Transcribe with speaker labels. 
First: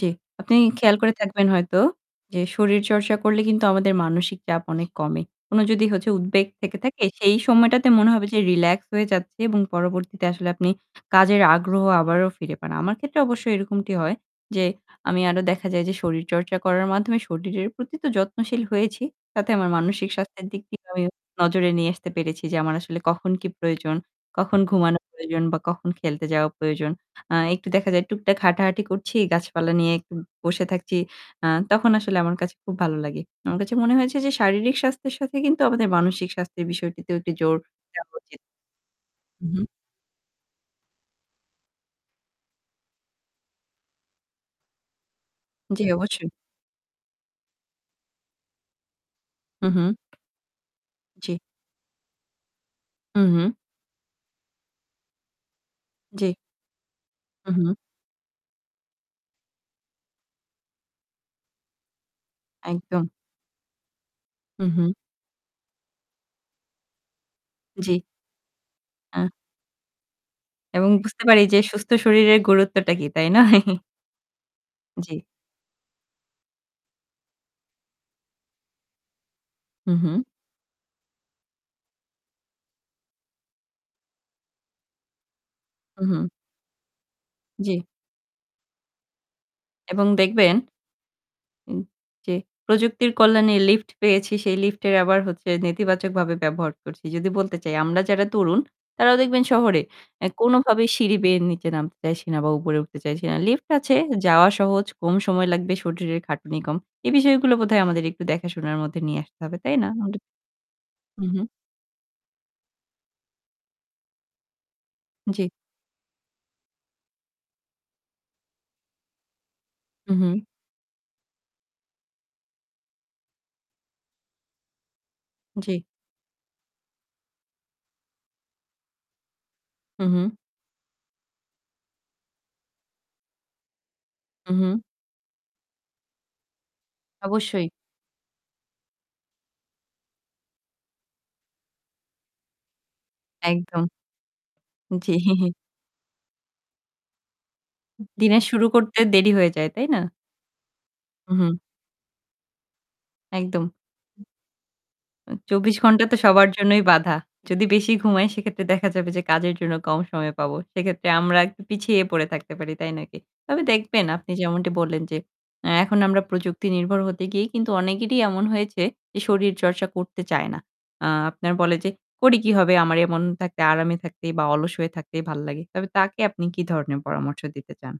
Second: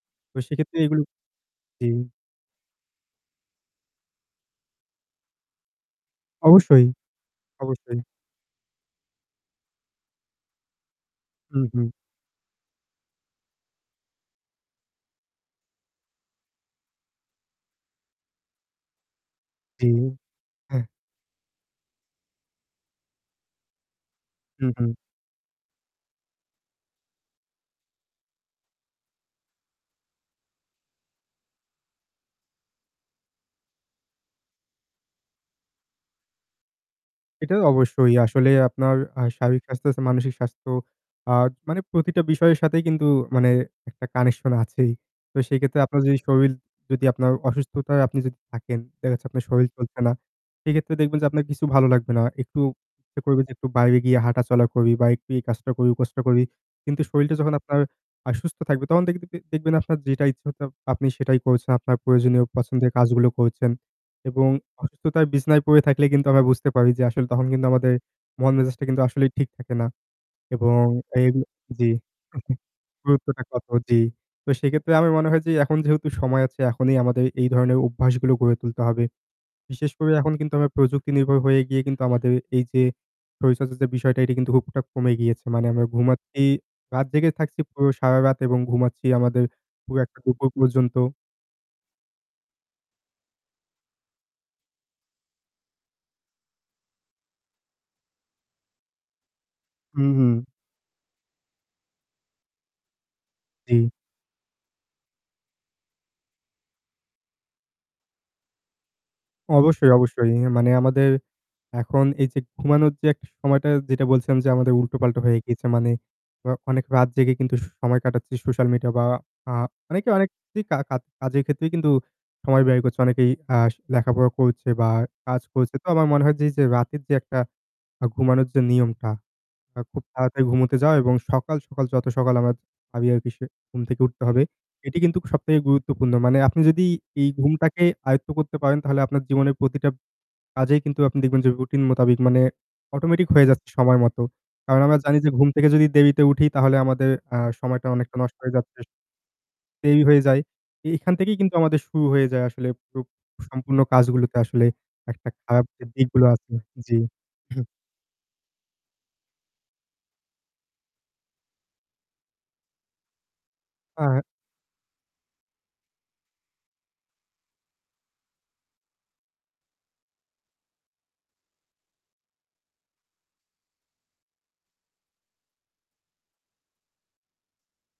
Speaker 1: জ্বী।
Speaker 2: তো
Speaker 1: আপনি
Speaker 2: সেক্ষেত্রে
Speaker 1: খেয়াল
Speaker 2: এগুলো
Speaker 1: করে থাকবেন হয়তো
Speaker 2: জি।
Speaker 1: যে, শরীরচর্চা করলে কিন্তু আমাদের মানসিক চাপ অনেক কমে। কোনো যদি হচ্ছে উদ্বেগ থেকে
Speaker 2: অবশ্যই,
Speaker 1: থাকে, সেই সময়টাতে
Speaker 2: অবশ্যই।
Speaker 1: মনে হবে যে রিল্যাক্স হয়ে যাচ্ছে এবং পরবর্তীতে আসলে আপনি কাজের
Speaker 2: হু,
Speaker 1: আগ্রহ
Speaker 2: হু।
Speaker 1: আবারও ফিরে পান। আমার ক্ষেত্রে অবশ্যই এরকমটি হয় যে, আমি আরো দেখা যায় যে শরীরচর্চা করার মাধ্যমে শরীরের প্রতি তো যত্নশীল হয়েছি। তাতে আমার
Speaker 2: জ্বী,
Speaker 1: মানসিক স্বাস্থ্যের দিক দিয়ে
Speaker 2: হ্যাঁ।
Speaker 1: আমি নজরে নিয়ে আসতে পেরেছি যে, আমার আসলে কখন কি প্রয়োজন, কখন
Speaker 2: হু, হু।
Speaker 1: ঘুমানোর প্রয়োজন বা কখন খেলতে যাওয়া প্রয়োজন। আহ একটু দেখা যায় টুকটাক হাঁটাহাঁটি করছি। গাছপালা নিয়ে একটু বসে থাকছি। আ তখন আসলে আমার কাছে খুব ভালো লাগে। আমার কাছে মনে হয়েছে যে শারীরিক স্বাস্থ্যের সাথে কিন্তু আমাদের মানসিক স্বাস্থ্যের বিষয়টিতেও একটু
Speaker 2: এটা
Speaker 1: জোর দেয়া
Speaker 2: অবশ্যই।
Speaker 1: উচিত।
Speaker 2: আসলে আপনার আহ
Speaker 1: হু,
Speaker 2: শারীরিক
Speaker 1: হু।
Speaker 2: স্বাস্থ্যর চে মানসিক স্বাস্থ্য, আহ মানে প্রতিটা বিষয়ের সাথেই কিন্তু মানে একটা কানেকশন আছেই। তো সেই ক্ষেত্রে
Speaker 1: জ্বী,
Speaker 2: আপনার যদি
Speaker 1: অবশ্যই।
Speaker 2: শরীর যদি আপনার অসুস্থতায় আপনি যদি থাকেন, দেখাচ্ছে আপনার
Speaker 1: হু,
Speaker 2: শরীর চলছে
Speaker 1: হু।
Speaker 2: না। সেক্ষেত্রে দেখবেন যে,
Speaker 1: জ্বী।
Speaker 2: আপনার কিছু ভালো লাগবে না। একটু ইচ্ছা
Speaker 1: হু,
Speaker 2: করবে যে
Speaker 1: হু।
Speaker 2: একটু বাইরে গিয়ে হাঁটা চলা করি বা একটু এই কাজটা করি, ওই কাজটা
Speaker 1: জ্বী।
Speaker 2: করি। কিন্তু শরীরটা
Speaker 1: উ
Speaker 2: যখন
Speaker 1: হু।
Speaker 2: আপনার আ সুস্থ থাকবে তখন দেখতিদে দেখবেন আপনার যেটা ইচ্ছা আপনি সেটাই করছেন। আপনার প্রয়োজনীয় পছন্দের
Speaker 1: একদম।
Speaker 2: কাজগুলো করছেন। এবং
Speaker 1: উহু।
Speaker 2: অসুস্থতায় বিছানায় পড়ে থাকলে কিন্তু আমরা বুঝতে পারি যে, আসলে তখন কিন্তু আমাদের
Speaker 1: জ্বি।
Speaker 2: মন-মেজাজটা কিন্তু আসলেই
Speaker 1: আ
Speaker 2: ঠিক থাকে না। এবং
Speaker 1: এবং বুঝতে পারি
Speaker 2: এইগুলো
Speaker 1: যে সুস্থ
Speaker 2: জ্বি।
Speaker 1: শরীরের গুরুত্বটা কি, তাই
Speaker 2: গুরুত্বটা
Speaker 1: নয়?
Speaker 2: কত, জ্বি। তো সেক্ষেত্রে আমি
Speaker 1: জ্বী।
Speaker 2: মনে হয় যে এখন যেহেতু সময় আছে এখনই আমাদের এই ধরনের অভ্যাসগুলো গড়ে তুলতে হবে। বিশেষ
Speaker 1: হু,
Speaker 2: করে
Speaker 1: হু।
Speaker 2: এখন কিন্তু আমরা প্রযুক্তি নির্ভর হয়ে গিয়ে কিন্তু আমাদের এই যে, শরীরচর্চা যে বিষয়টা এটা কিন্তু খুব একটা কমে গিয়েছে। মানে আমরা
Speaker 1: উহু।
Speaker 2: ঘুমাচ্ছি রাত জেগে থাকছি,
Speaker 1: জ্বী।
Speaker 2: পুরো সারারাত এবং ঘুমাচ্ছি আমাদের পুরো
Speaker 1: এবং
Speaker 2: একটা দুপুর
Speaker 1: দেখবেন
Speaker 2: পর্যন্ত।
Speaker 1: উ যে প্রযুক্তির কল্যাণে লিফট পেয়েছি, সেই লিফটের আবার হচ্ছে নেতিবাচকভাবে ব্যবহার করছি। যদি বলতে চাই আমরা যারা তরুণ; তারাও দেখবেন শহরে
Speaker 2: হু,
Speaker 1: অ্যা
Speaker 2: হু।
Speaker 1: কোনভাবেই সিঁড়ি বেয়ে নিচে নামতে চাইছি না বা উপরে উঠতে চাইছি না। লিফট
Speaker 2: জ্বী।
Speaker 1: আছে, যাওয়া সহজ। কম সময় লাগবে, শরীরের খাটুনি কম। এ বিষয়গুলো বোধয় আমাদের একটু দেখাশোনার মধ্যে নিয়ে আসতে হবে। তাই না?
Speaker 2: অবশ্যই,
Speaker 1: [unintelligible]
Speaker 2: অবশ্যই। ইয়ে মানে আমাদের
Speaker 1: হু, হু।
Speaker 2: এখন এই যে ঘুমানোর যে একটা সময়টা যেটা বলছিলাম যে আমাদের উল্টোপাল্টা হয়ে
Speaker 1: জ্বী।
Speaker 2: গিয়েছে মানে আ অনেক রাত জেগে কিন্তু সু সময় কাটাচ্ছি সোশ্যাল মিডিয়া বা আহ অনেকে অনেক
Speaker 1: উহু।
Speaker 2: কি কা কা কাজের ক্ষেত্রেই কিন্তু সময় ব্যয় করছে অনেকেই আ লেখাপড়া করছে বা কাজ করছে।
Speaker 1: জ্বী।
Speaker 2: তো আমার মনে হয় যে, যে রাতের যে একটা ঘুমানোর যে নিয়মটা। আ খুব
Speaker 1: হু, হু।
Speaker 2: তাড়াতাড়ি ঘুমুতে যাওয়া এবং সকাল, সকাল যত সকাল আমরা ভাবি আরকি সে ঘুম থেকে উঠতে হবে।
Speaker 1: উহু।
Speaker 2: এটি কিন্তু সবথেকে গুরুত্বপূর্ণ। মানে আপনি যদি এই
Speaker 1: অবশ্যই।
Speaker 2: ঘুমটাকে আয়ত্ত করতে পারেন, তাহলে আপনার জীবনের প্রতিটা কাজেই কিন্তু আপনি দেখবেন যে, রুটিন মোতাবিক মানে অটোমেটিক হয়ে যাচ্ছে
Speaker 1: একদম।
Speaker 2: সময় মতো। কারণ আমরা
Speaker 1: জ্বি।
Speaker 2: জানি যে ঘুম থেকে যদি দেরিতে উঠি তাহলে আমাদের আ সময়টা
Speaker 1: উ
Speaker 2: অনেকটা নষ্ট
Speaker 1: দিনের
Speaker 2: হয়ে
Speaker 1: শুরু
Speaker 2: যাচ্ছে।
Speaker 1: করতে দেরি হয়ে যায়, তাই না?
Speaker 2: দেরি হয়ে যায়। এ এখান থেকেই
Speaker 1: উহু।
Speaker 2: কিন্তু আমাদের শুরু হয়ে যায় আসলে [unintelligible]
Speaker 1: একদম।
Speaker 2: সম্পূর্ণ কাজগুলোতে আসলে একটা
Speaker 1: উ
Speaker 2: খারাপ
Speaker 1: ২৪
Speaker 2: যে
Speaker 1: ঘণ্টা তো
Speaker 2: দিকগুলো
Speaker 1: সবার
Speaker 2: আছে
Speaker 1: জন্যই
Speaker 2: জ্বি।
Speaker 1: বাঁধা। যদি বেশি ঘুমাই, সেক্ষেত্রে দেখা যাবে যে কাজের জন্য কম সময় পাবো। সেক্ষেত্রে আমরা একটু পিছিয়ে পড়ে থাকতে পারি, তাই নয় কি? তবে
Speaker 2: আ
Speaker 1: দেখবেন
Speaker 2: হাঁ।
Speaker 1: আপনি যেমনটি বললেন যে এ্যা এখন আমরা প্রযুক্তি নির্ভর হতে গিয়েই কিন্তু অনেকেরই এমন হয়েছে এ শরীরচর্চা করতে চায় না। অ্যা আপনার বলে যে, "করে কি হবে? আমার এমন থাকতে, আরামে থাকতেই বা অলস হয়ে থাকতেই ভাল লাগে।" তবে তাকে আপনি কি ধরনের পরামর্শ দিতে চান?